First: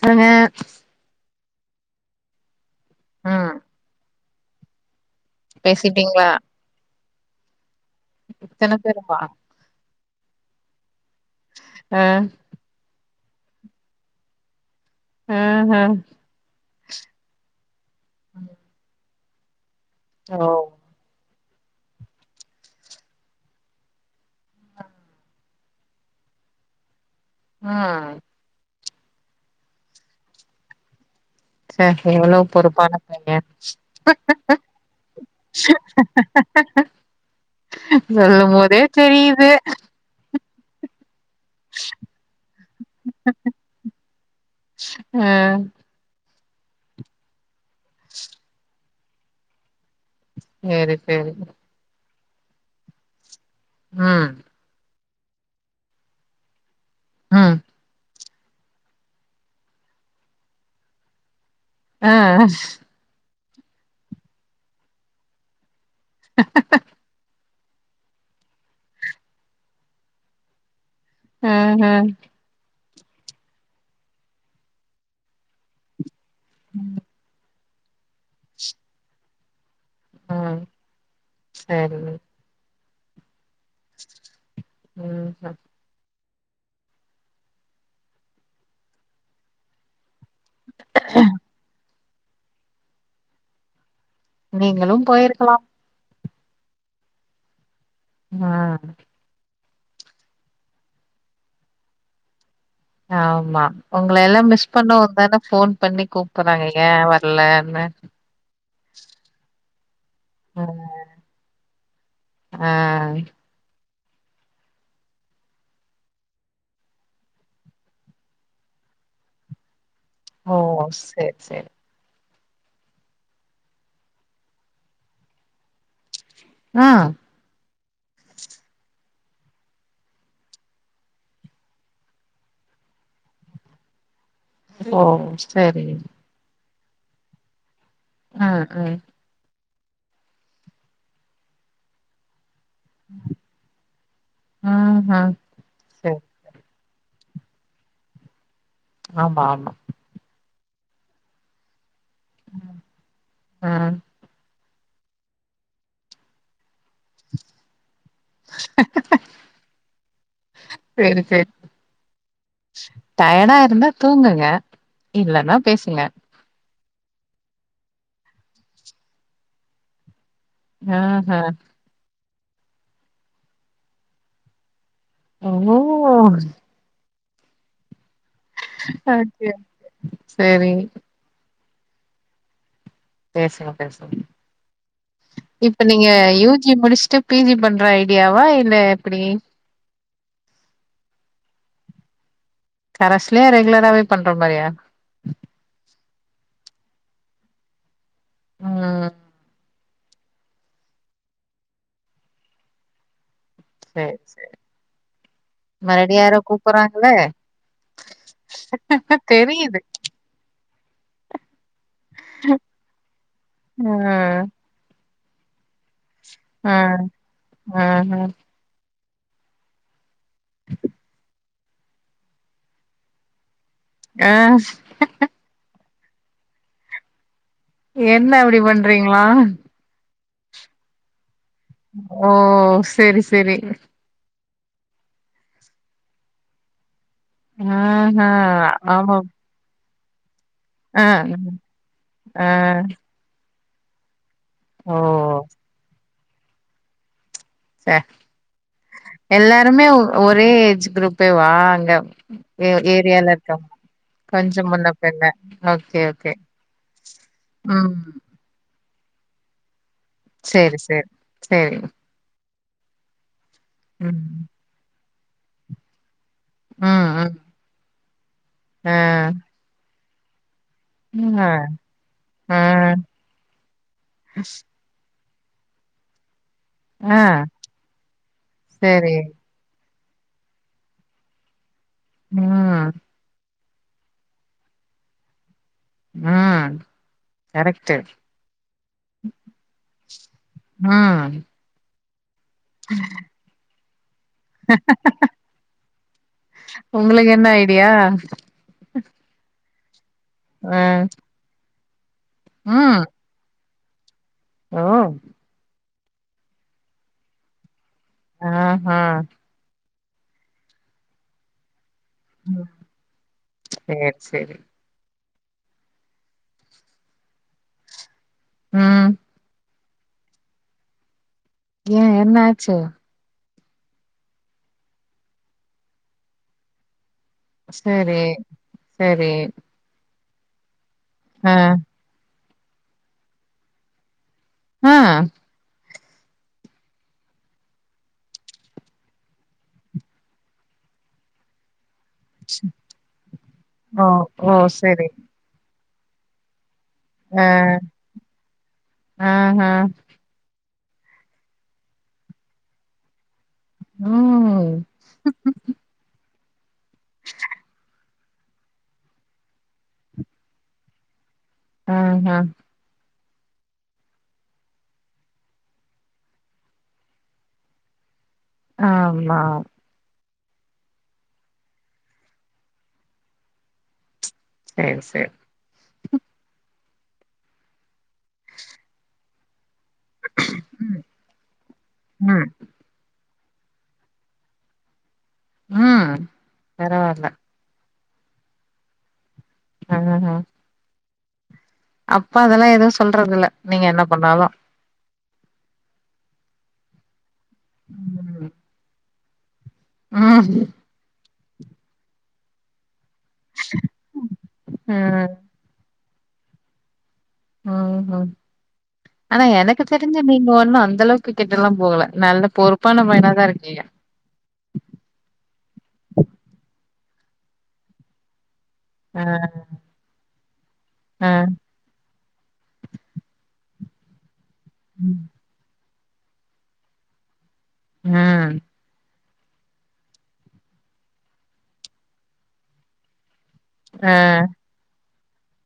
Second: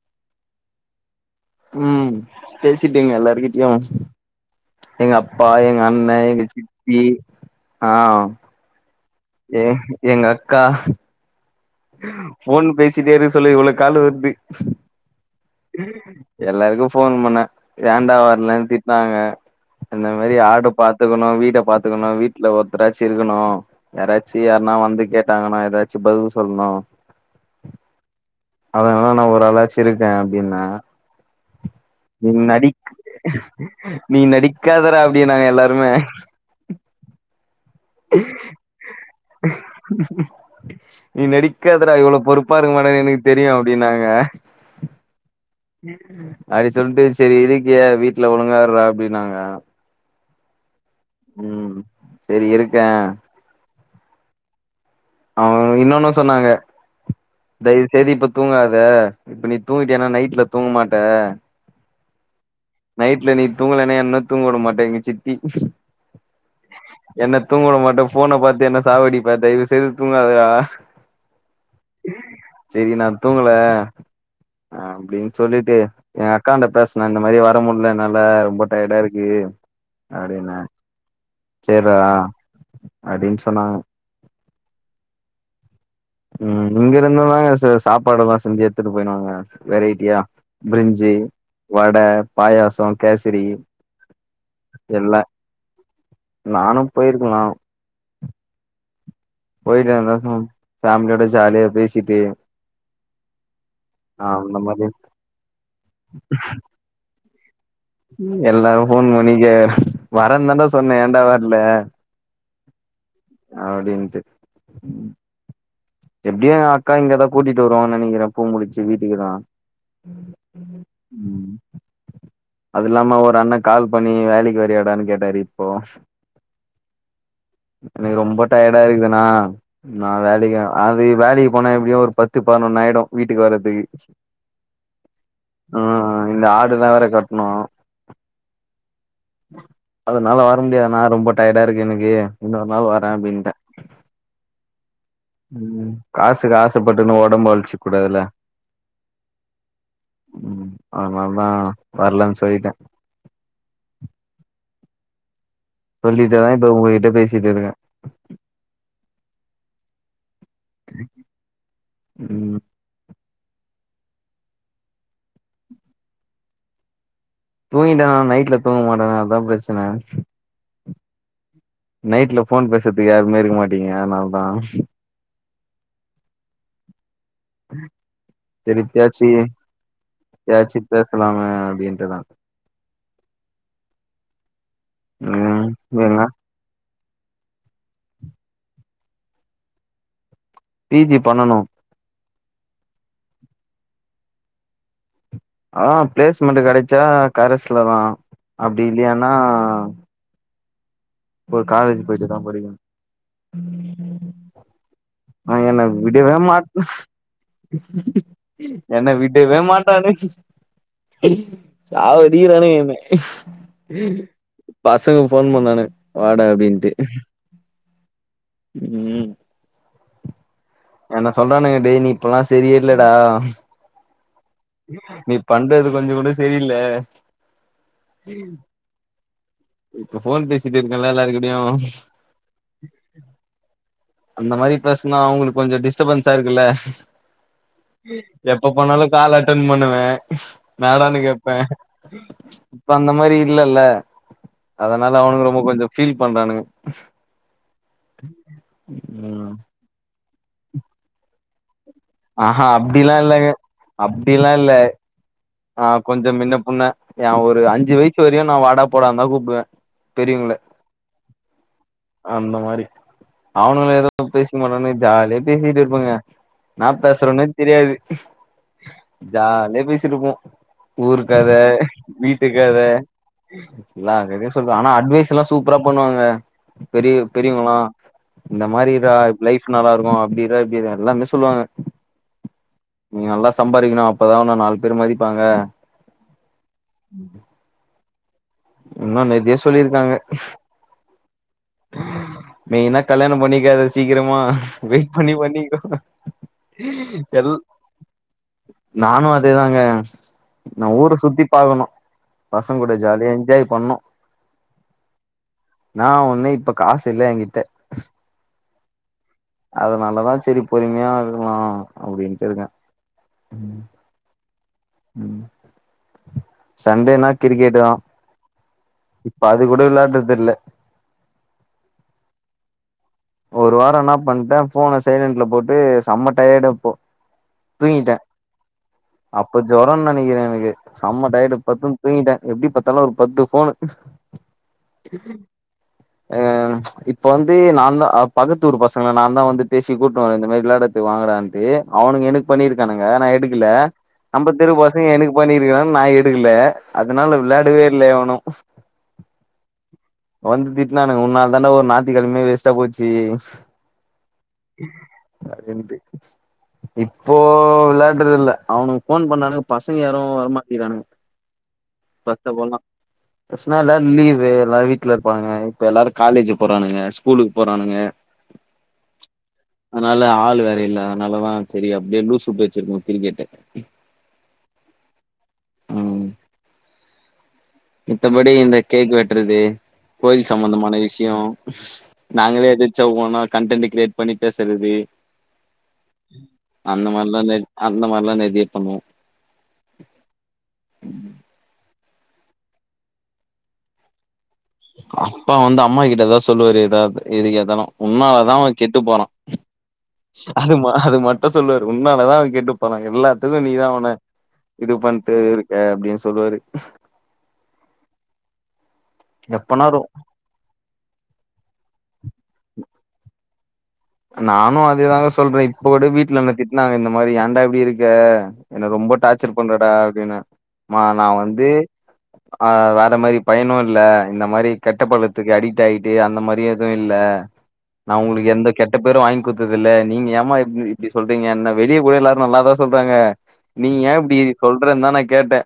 சொல்லுங்க ம் பேசிட்டீங்க ம் எல்லாருக்கிட்டயு எங்க அப் அப்பா எங்க அண்ண பேசிட்டீங்களா எங்க சித்தி ஆ இத்தன தெருவா ஏ எங்க அக்கா ஆ ஃபோன் பேசிட்டே இருக்கச்சுல இவ்வளோ கால் வருது ஆ ஆ எல்லாருக்கு ஃபோன் பண்ண ஏண்டா வர்லன்னு திட்னாங்க இந்த மாரி ஓ ஆர்ட பாத் பாத்துக்கணு வீட பாத்துக்கணு வீட்ல ஒருத்தராச்சி இருக்கணு யாராச்சு யார்னா வந்து கேட்டாங்கன்னா ஏதாச்சும் பதில் சொல்லணும் ஆ அதல்லா நா ஒரு அளாச்சி இருக்கே அப்படின்ன சரர் நீ எவ்வளோ பொறுப்பான பைய நீ நடிக்காதடா அப்டின்னாங்க எல்லாருமே சொல்லும் போதே தெரியுது உம் நீ நடிக் இருக்காதுடா இவ்வளோ பொறுப்பா இருக்கு மாட்ட எனக்கு தெரியு அப்டின்னாங்க ஆ அடி சொல்ட்டு செரி இருக்கியா வீட்ல ஒழுங்கார்றா அப்டின்னாங்க சேரி சேரி ம் சேரி இருக்க ம் அவ இன்னொன்னு சொன்னாங்க ம் தயவுசெய்து இப்ப தூங்காத இப்ப நீ தூங்கிட்டியன்னா நைட்ல தூங்கமாட்ட ஆ நைட்ல நீ தூங்கலனே என்ன தூங்க விட மாட்ட எங்க சித்தி என்ன தூங்க உட மாட்ட ஃபோன பாத்து என்ன சாவடிப்ப தயவுசெய்து தூங்காதா ஆஹ சேரி நா தூங்கல அப்படின்னு சொல்லிட்டு என் அக்கான்ட பேசுனே இந்த மாரி வார்த் கத்த முடியல என்னால ரொம்ப டயர்டா இருக்கு அப்படின்ன ம் சரி சேர்றா அப்டின்னு சொன்னாங்க ம் ஆ ம் இங்கருந்து தாங்க ச சாப்பாடுல்லா செஞ்சு எடுத்துட்டு போயிருவாங்க வெரைட்டியா பிரிஞ்சு வட பாயாச கேசரி நீங்களு போயிருக்கலா நானும் போயிருக்கலா ஆ போயிட்ரறா சந்தோசமா ஃபேமிலியோட ஜாலிய பேசிட்டு ஆமா உங்க ஆ எல்லா அந்த மிஸ் மாரி பண்ண வந்தான்னே ஃபோன் பண்ணி கூப்புறாங்க ஏன் வர்லன்னு எல்லாரு ஃபோன் பண்ணி ஆ வரந்தாண்டா சொன்ன ஏண்டா வர்ல ஆ அப்டின்ட்டு ம் எப்படியு என் அக்கா இங்கேதா கூட்டிட்டு வருவோனு நினைக்கிறே பூ முடிச்சு வீட்டுக்கு தா ஓ சேரி சேரி அது இல்லாம ஒரு அண்ண கால் பண்ணி வேலைக்கு வரியாடான்னு கேட்டாரு இப்போ ஆ எனக்கு ரொம்ப டயர்டா இருக்குதுண்ணா நா வேலைக்கு வர அது வேலைக்கு போனா எப்படியும் ஒரு பத்து பதினொன்னாயிடும் வீட்டுக்கு வர்றதுக்கு ஓ ஆ சேரி இந்த ஆடுதான் வேற கட்டணும் ஆ ஆ அதனால வர முடியாது ணா ரொம்ப டயர்டா இருக்கு எனக்கு இன்னொரு நாள் வரே அப்டின்டே ம் நாங் ம் காசுக்கு ஆசைப்பட்டுன்னு ஒடம்பு அழிச்சுக் கூடாதுல ஆமா ஆமா ம் அதுனால தா வரலன் சொல்லிட்டே ம் சொல்லிட்டுதா இப்ப ஒங்ககிட்ட பேசிட்டு இருக்கே சேரி சேரி ம் டயடா இருந்தா தூங்குங்க இல்லனா பேசுங்க தூங்கிடேனா நைட்ல தூங்க மாட்டனா அதா பிரச்சன அ ஹ நைட்ல ஃபோன் பேசறதுக்கு யாருமே இருக்க மாட்டீங்க அதுனால தா ஓ ஓ ஓ சரி இப்பயாச்சி ஓகே சரி இப்பயாச்சி பேசலாமே அப்டின்ட்டுதா பேசுங்க பேசுங்க ம் இப்ப நீங்க ஏங்க யூ ஜி முடுஸ்ட்டு பி ஜி பண் ற ஐடியாவா இல்ல எப்டி பி ஜி பண்ணணு கரஸ்லயே ரெகுலராவே பண்ற மாரியா அதா பிளேஸ்மண்ட்டு கெடச்சா கரஸ்ல தா அப்டி ம் இல்லயான்னா ஒரு காலேஜு போயிட்டு தா படிக்கனு சேரி சேரி அவங்க என்ன விடவே மாட்னு என்ன விடவே தெரியுது மாட்டானுங் சாவடிக்கிறானுங்க என்ன ம் பசங்க ஃபோன் பண்ணானுங்க வாடா அப்டின்ட்டு அ ஹ ம் என்ன சொல்றானுங்க டேய் நீ இப்பல்லா சரியே இல்லடா அ நீ பண்றது கொஞ்சங் கூட சரி இல்ல என்ன அப்டி பண்றீங்ளா இப்ப ஃபோன் பேசிட்டு இருக்கன்ல்ல எல்லார்கிட்டயு ஓ செரி செரி அந்த மாரி பேசுனா அவுங்களுக்கு கொஞ்செ டிஸ்டபன்ஸா இருக்குல ஆஹ. எப்ப பண்ணாலு ஆமா. கால் அட்டன் பண்ணுவே ஆ, மேடான்னு கேப்பே ஆ. இப்ப அந்த மாரி இல்லல்ல ஓ! அதுனால அவனுக்கு ரொம்ப கொஞ்சொ ஃபீல் பண்றானுங்க ச ம் எல்லாருமே ஒரே ஏஜ் குரூப்பே வா அங்க ஆஹா ஏ அப்டீலா இல்லங்க அப்டீலா இல்ல என்ன ஆ கொஞ்சொ மின்ன புன்ன ஏ ஒரு அஞ்சு ம். வயசு வரையு நா வாடா போடான்தா கூப்டுவே பெரியவங்கள சேரி சேர் சேரிங் அந்த மாரி அவனுங்க ஏதோ ம், பேசிக்க மாட்டானுங்க ஜாலியா பேசிட்டு இருப்பங்க ம், என்னா ம். பேசுறோனே தெரியாது ஆ, ஜாலியா பேசிட்ருப்போ ஆ, ஊருகத ஆ, வீட்டுகத எல்லா கதையு சொல்வே ஆனா அட்வைஸ் த்துலா சூப்பரா பண்ணுவாங்கங்க பெரிய ஆ. பெரியவங்களா இந்த மாரி சரி. இருடா லைஃப் நல்லாருக்கு அப்டிதா இப்டிதா எல்லாமே சொல்லுவாங்க ம், நீ நல்லா சம்பாரிக்கணு அப்பதா ஒன்ன நாலு பேர் மதிப்பாங்க ம் கரெக்ட்டு இன்னு நெதியா சொல்லிருக்காங்க ம் மெயினா கல்யாண பண்ணிக்காத சீக்கரமா வெயிட் பண்ணி பண்ணிகோ உங்களுக்கு என்ன எல் ஐடியா? நானு அதேதாங்க நா அ, ஊர சுத்தி பாக்கணு பசங்கூட ஜாலியா என்ஜாய் பண்ணு ம் நா ஒன்னு இப்ப காசு இல்ல என்கிட்ட ம்ஹு அதுனாலதா செரி பொறுமையா இருக்லா அப்டின்ட்டு இருக்க ம் சேர் செரி ம் சண்டேனா கிரிக்கெட்டு தா ம் இப்ப அது கூட விளாடுறதில்ல ஏன் என்ன ஆச்சு ஒரு வாரம் என்ன பண்ட்டே போன சைலன்ட்ல போட்டு செம்ம டயடப்போ தூங்கிட்ட சேரி சேரி அப்ப ஜொரன் நெனைக்கிற எனக்கு செம்ம ஆ டையடு பத்துன் தூங்கிட்ட எப்டி பாத்தாலு ஒரு பத்து ஃபோனு ஆ அ இப்ப வந்து நாந்தா அ பக்கத்தூர் பசங்கள நாந்தா வந்து பேசி கூட்டுனு வர இந்த மாரி விளாடத்து வாங்கடான்ட்டு அவனுங்க எனக்கு பண்ணிருக்கானுங்க நா எடுக்ல ஓ நம்ப ஓ தெரு பசங்க சேரி எனக்கு பண்ணிருக்கா நா எடுக்ல அதனால ஆ விளாடவே இல்ல எவனு ஆஹா வந்து திட்னானுங்க உன்னால தாண்டா ஒரு ஞாத்தி கெழமையே வேஸ்டா போச்சு ம் அதென்து இப்போ விளாடுறது இல்ல அவனுக்கு ஃபோன் பண்ணானுங்க பசங்க யாரு வரமாட்டிகிறானுங்க ஆஹா பஸ்ல போட்லா பஸ்னா எல்லார் லீவு எல்லாரு வீட்ல இருப்பாங்க இப்ப எல்லாரு காலேஜு போறானுங்க ஸ்கூலு போறானுங்க ஆமா அதனால ஆள் வேற இல்ல அதனாலதா செரி அப்டியே லூஸ் விட்டு வச்சிருக்கோ கிரிக்கெட்ட செர் செர் ம் மித்தபடி இந்த கேக் வெட்றது கோயில் சம்பந்தமான ம் விஷயோ ம் நாங்களே எதச்சா ஓனர் கன்டன்ட்டு கிரியேட் பண்ணி பேசறது ம் அந்த பரவால்ல மாரிலா என்ஜாய் அந்த மாரிலா நெதிய பண்ணுவோ ஹு ஹு அப்பா அதெல்லா எதுவு சொல்றது இல்ல நீங்க என்ன பண்ணாலு அப்பா வந்து அம்மா கிட்டதா சொல்லுவாரு எதாவது எதுக்கெத்தாலு உன்னால ம் தா அவ கெட்டு போறா ம் அதுமா அது மட்டு சொல்லுவாரு உன்னாலதா அவன் கெட்டுப்போறா எல்லாத்துக்கு நீதா அவன இது பண்ட்டு இரு க்க அப்டின் சொல்லுவாரு ம் ம் ஆனா எனக்கு எப்பனாரு தெரிஞ்சு நீ ங்க ஒன்னு அந்த அளவுக்கு கெட்டெல்லா போல நல்ல பொறுப்பான பையனாதா இருக்கீய நானு அதேதாங்க சொல்றே இப்ப கூட வீட்ல என்ன திட்னாங்க இந்த மாரி ஏண்டா இப்டி இருக்க என்ன ரொம்ப ஆ டார்ச்சர் பண்றடா அப்டின்னு மா நா ஆ வந்து ஆ வேற மாரி பயணு இல்ல இந்த மாரி கெட்ட ம் பழத்துக்கு அடிக் ட் ஆயிட்டு அந்த மாரி எதுவு இல்ல நா ம். உங்களுக்கு எந்தக் கெட்ட பேரு வாங்கி குத்ததில்ல நீங்க ஏமா இப்டி இப்டி சொல்றீங்க என்ன வெளிய கூட எல்லாரு நல்லாதா சொல்றாங்க நீ ஆ யே இப்டி சொல்றன்தா நா கேட்டே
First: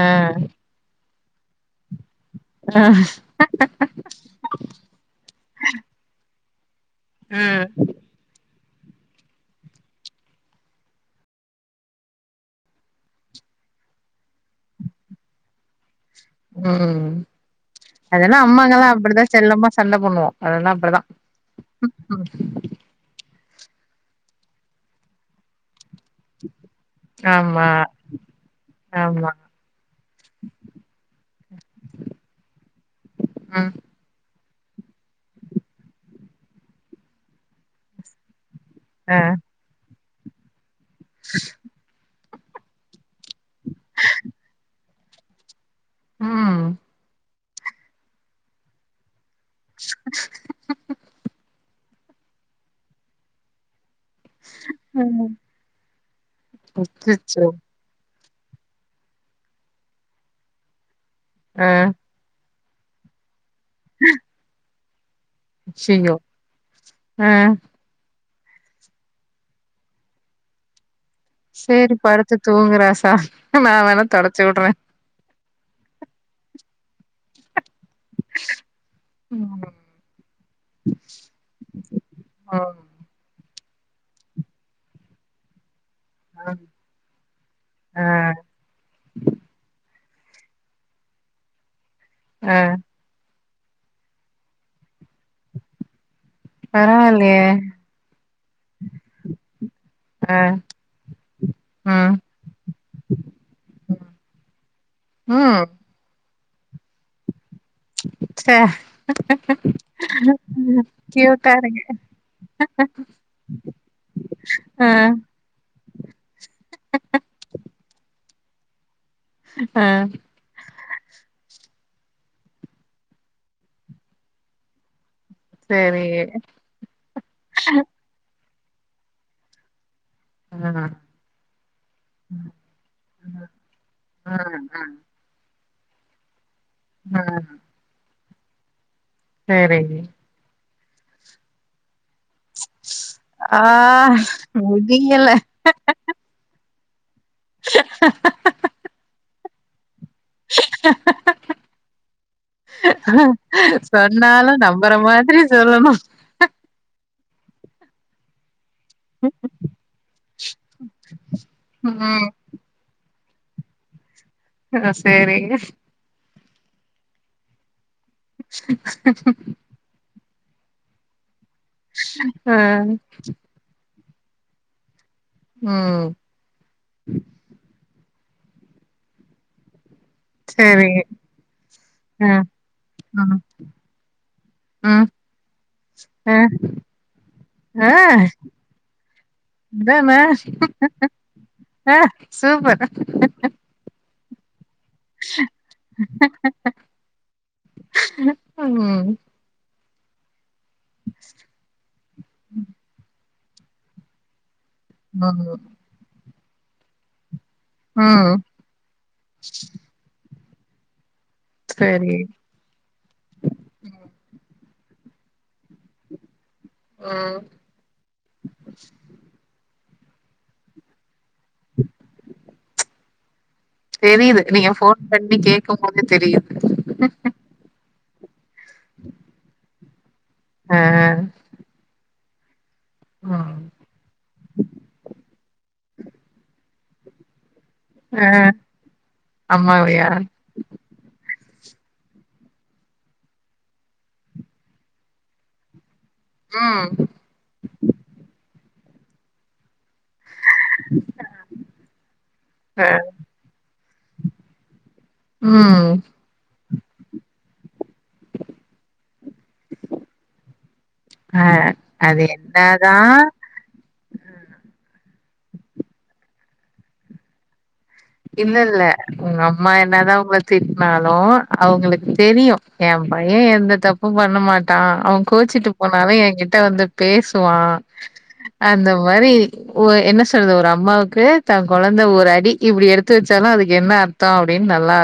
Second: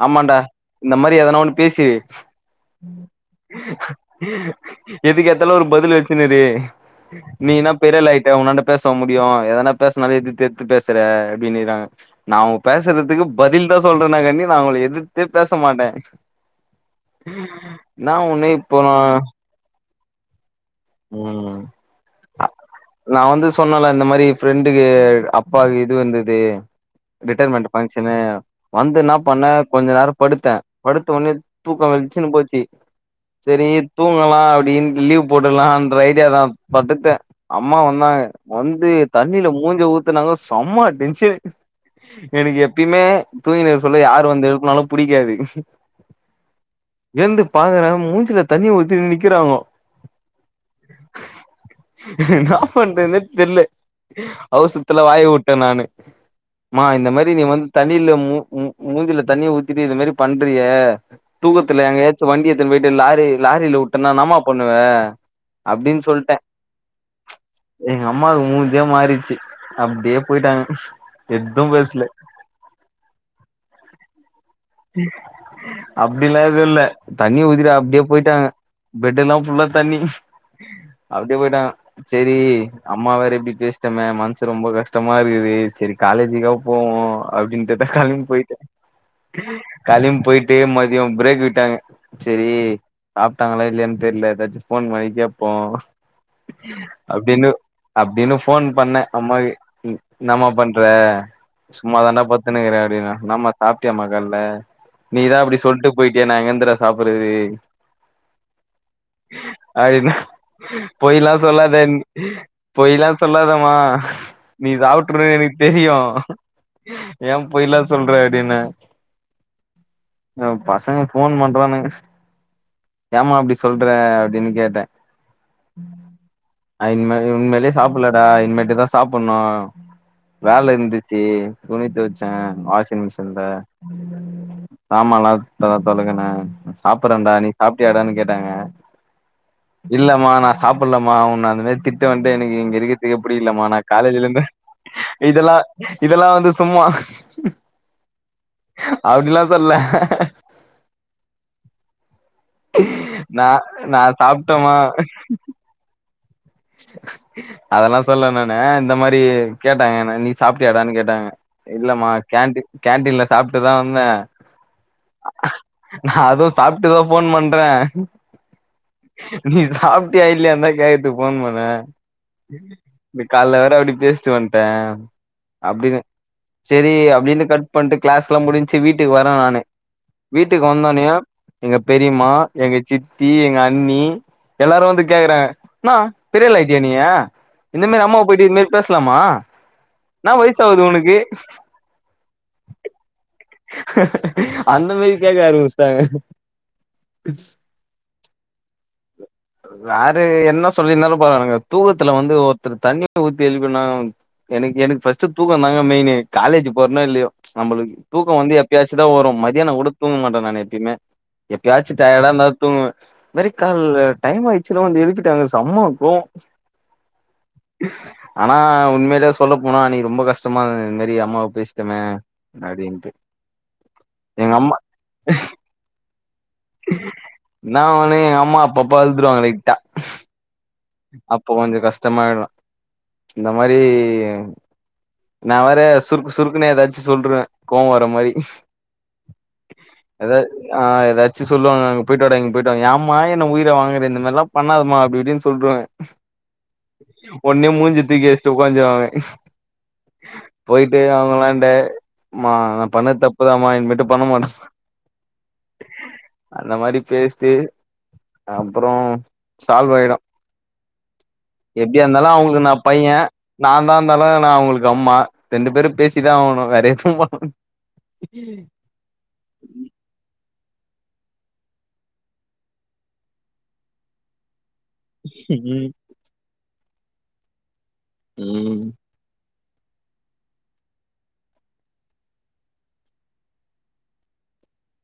ஆ ஆமான்டா இந்த மாரி எதனா ஒண்ணு பேசி ஆ எதுக்கு எத்தாலு ஒரு பதில் வச்சினு இரு நீனாப்பெரியாலாயிட்ட உன்னான்டப் பேசவா முடியு எதனா பேசனாலே எதித்து எதித்து பேசுற அப்டின்னிறாங்க நா அவங்க பேசுறதுக்கு பதில் தா சொல்றன காண்டி நா அவங்கள எதித்தே பேச மாட்டே ம் என்னா அதெல்லா ஒன்னு இப்போ அம்மாங்கலா நா அப்டித்தா செல்லமா சண்ட பண்ணுவோ அதெல்லா அப்டிதா ம் ம் நா வந்து சொன்னல இந்த மாரி ஃப்ரெண்டுக்கு அப்பாக்கு இது வந்தது ஆமா ரிட்டர்மென்ட் ஃபங்சனு வந்து இன்னா ஆமா பண்ண கொஞ்ச நேரம் படுத்த படுத்த ஒனே தூக்க வல்ச்சினு போச்சி ம் சரித் தூங்கலா அப்படீன்ட்டு லீவ் போட்டுலான்ட்ர ஐடிய தா பத்துட்ட அம்மா வந்தாங்க வந்து ஆ தண்ணில மூஞ்ச ஊத்துனாங்க சம்ம டென்ஷனு எனக்கு எப்பயுமே தூங்கிணு இருக்க சொல்ல யாரு வந்து எழுப்னாலு புடிக்காது ம் எழுந்து பாக்கற மூஞ்சுல தண்ணிய ஊத்தினு நிக்கிறாங்கோ [inaudible] என்னா பண்றதுனே தெர்ல அவுசர்த்துல வாய் உட்ட நானு மா இந்த மாரி நீ அச்சச்சோ வந்து தண்ணில மூ மூ மூஞ்சில தண்ணிய ஊத்திட்டு இது மாரி பண்றியே ஆ தூக்கத்துல எங்கயா வண்டிய எத்துன் போயிட்டு லாரி லாரில உட்டன்னா என்னமா பண்ணுவ அப்டின் அய்யய்யோ சொல்ட்ட ஆ எங்க அம்மாவுக்கு மூஞ்சே மாறிச்சு அப்டியே போயிட்டாங்க எதுவு சேரி பேசல படுத்து தூங்கு ராசா நா வேணா தொடச்சி உட்ற அப்டிலா எதுவு இல்ல தண்ணிய ஊத்திட்டு அப்டியே போயிட்டாங்க பெட்டெல்லா ஃபுல்லா ம் தண்ணி அப்டியே போயிட்டாங்க செரி ம் அம்மா வேற இப்டி பேசிட்டமே மனசு ரொம்ப கஷ்டமா இருக்குது சரி காலேஜிக்கா போவோ அப்டின்ட்டு தா ஆ களம்பி பொயிட்ட காலயு போயிட்டு மதியோ பிரேக் விட்டாங்க செரி ஆ சாப்ட்டாங்களா இல்லையான் தெரில ஏதாச்சு போன் பண்ணி கேப்போ பரவாயில்லயே அப்டினு அப்டினு போன் பண்ண அம்மாக்கு ஆ இனாமா பண்ற சும்மா ம் தான்டா பத்துனுக்கிற அப்டின் இன்னா மா சாப்டியா மா ல நீ தா அப்டி ம் சொல்ட்டு போயிட்டியே நா எங்கிந்திரா சாப்பிறது சே அடின்னா பொய்லா கியூட்டா சொல்லாத இருக்கு பொய்லா சொல்லாதமா நீ ஆ சாப்ட்ருவனு எனக்கு தெரியு எம் பொய்லா சொல்ற அப்டின்ன ஆ பசங்க ஃபோன் பண்றானுங்க ஏமா அப்டி சொல்ற அப்டினு கேட்ட சேரி அயின்மே உன்மேலே சாப்டலடா இன்மேட்டுதா சாப்பன்னூ வேல இருந்திச்சி துணி தோவச்சே வாஷிங் மிஷின்ல ஆ ஆ ஆ சாம்மாலா [unintelligible] வெளக்குனே ஆ சாப்புட்றேடா நீ சாப்டியாடானு கேட்டே சேரிங்க இல்ல மா நா சாப்பிட்லமா உன்ன அந்த மாரி திட் ட வந்து எனக்கு இங்க இருக்குறதுக்கே ஆ புடிக்களேமா நா காலேஜ்ல இருந்தே முடியல இதுலா இதலா வந்து சும்மா [unintelligible] அப்டிலா சொல்ல நா நா சொன்னாலு சாப்ட்டம்மா நம்பற மாதிரி சொல்லணு அதெல்லா சொல்ல நானு இந்த மா ரி கேட்டாங்க என்ன நீ சாப்ட்டியாடான்னு கேட்டாங்க இல்லம்மா ம் கேன்டீன் கேன்டீன்ல சாப்ட்டுதா வந்தே அ சேரி நா அதுவு சாப்டது ஃபோன் பண்றே ச் ஹ ஹ ஹ சாப்டியா இல்லியாந்தா கேக்கரத்துக்கு ஃபோன் பன்னே ஆ இப்டி கால்ல வேற அப்டி பேச் சு வந்ட்டே அப்டினு ம் செரி அப்டின்னு கட் பண்ட்டு கிளாஸ்லா முடிஞ்சு வீட்டுக்கு வரே நானு வீட்டுக்கு சேரிங்க வந்தோனேயோ எங்க பெரியமா ஆ எங்க சித்தி ம் எங்க அண்ணி எல்லாரு வந்து ம் கேக்குறாங்க னா ஆ பெரிய ஆள் ஆயிடியா நீய இந்த மாரி அம்மாவ போயிட்டு இது மாரி பேச்லாமா இதானே ஆ சூப்பர் அந்த மாரிக்கேக்க ஆரம்பிச்சுட்டாங்க ம் வேர என்ன சொல்லி இருந்தாலு பரவால்லங்க தூக்கத்துல வந்து ஒருத்தர தண்ணி ஊத் தி எழுப்புனா எனக்கு எனக்கு ஃபஸ்ட் தூக்கோ ம் தாங்க மெயினு காலேஜ் போறனோ இல்லையோ நம்மளுக்கு ம் தூக்கோ வந்து எப்பயாச்சுதா வரு மதியானோ கொட தூங்க மாட்டே நானு எப்பயுமே எப்பயாச்சு சரி டயர்டா இருந்தா தூங்குவே வெற கால்ல டைம் ஆய்ட்ச்சுனு வந்து எழுப்பிட்டாங்க சம்ம கோவோ ம் ஆனா உண்மாலயே சொல்ல போனா அன்னைக்கு ரொம்ப கஷ்டமாக்கு இந்த மாரி அம்மாவ பேச்டமே அப்டின்ட்டு தெரியுது எங்க நீங்க அம்மா ஃபோன் பண்ணி கேக்கம் போதே தெரியுது இன்னா ஒண்ணு எங்க அம்மா அப்பப்ப அழுதுடுவாங்க லைட்டா ஆ அப்போ கொஞ்ச கஷ்டமா இருக்கு இந்த மா ம் மாரி நா வேற சுருக்கு சுருக்குன்னு ஏதாச்சு சொல்றுவே கோவோ வர ஆ மாரி அம்மாவையா அது ஆ ஏதாச்சு சொல்லுவாங்க அங்க போயிட்டு வாட இங்க போயிட்டுவாடானு ஏம்மா என்ன உயிர வாங்குற இந்த மாரி லா பண்ணாதம்மா அப்டி இப்டின் சொல்றுவே ம் ஒடனே மூஞ்ச தூக்கி வெச்ட்டு உக்காந்சுருவாங்க போயிட்டு அவங்கலாண்ட மா நா ஆ பண்ணது தப்புதாம்மா இனிமேட்டு பண்ண மாட்ட ம் அந்த மாரி பேஸ்டு அப்பறோ சால்வ் ஆய்ரு ஆ அது எப்டியாருந்தாலு அவுங்களுக்கு நா பைய என்னதான் நா தா இருந்தாலு நா அவுங்குளுக்கு அம்மா ரெண்டு பேரு பேசிதா ஆவணு வேற எதுவு பண்ண இல்ல இல்ல உங்க அம்மா என்னதா உங்கள திட்டினாலு அவங்களுக்கு தெரியு எ பைய எந்த தப் பு பண்ண மாட்டா அவ கோச்சிட்டு ம் போனாலு எகிட்ட வந்து பேசுவா ம் அந்த மாரி ஒ என்ன சொல்றது ஒரு அம்மாவுக்கு தா கொழந்த ஒரு அடி இப்டி எடுத் து வெச்சாலு அதுக்கு என்ன அர்த்தோ அப்டின் நல்லாவே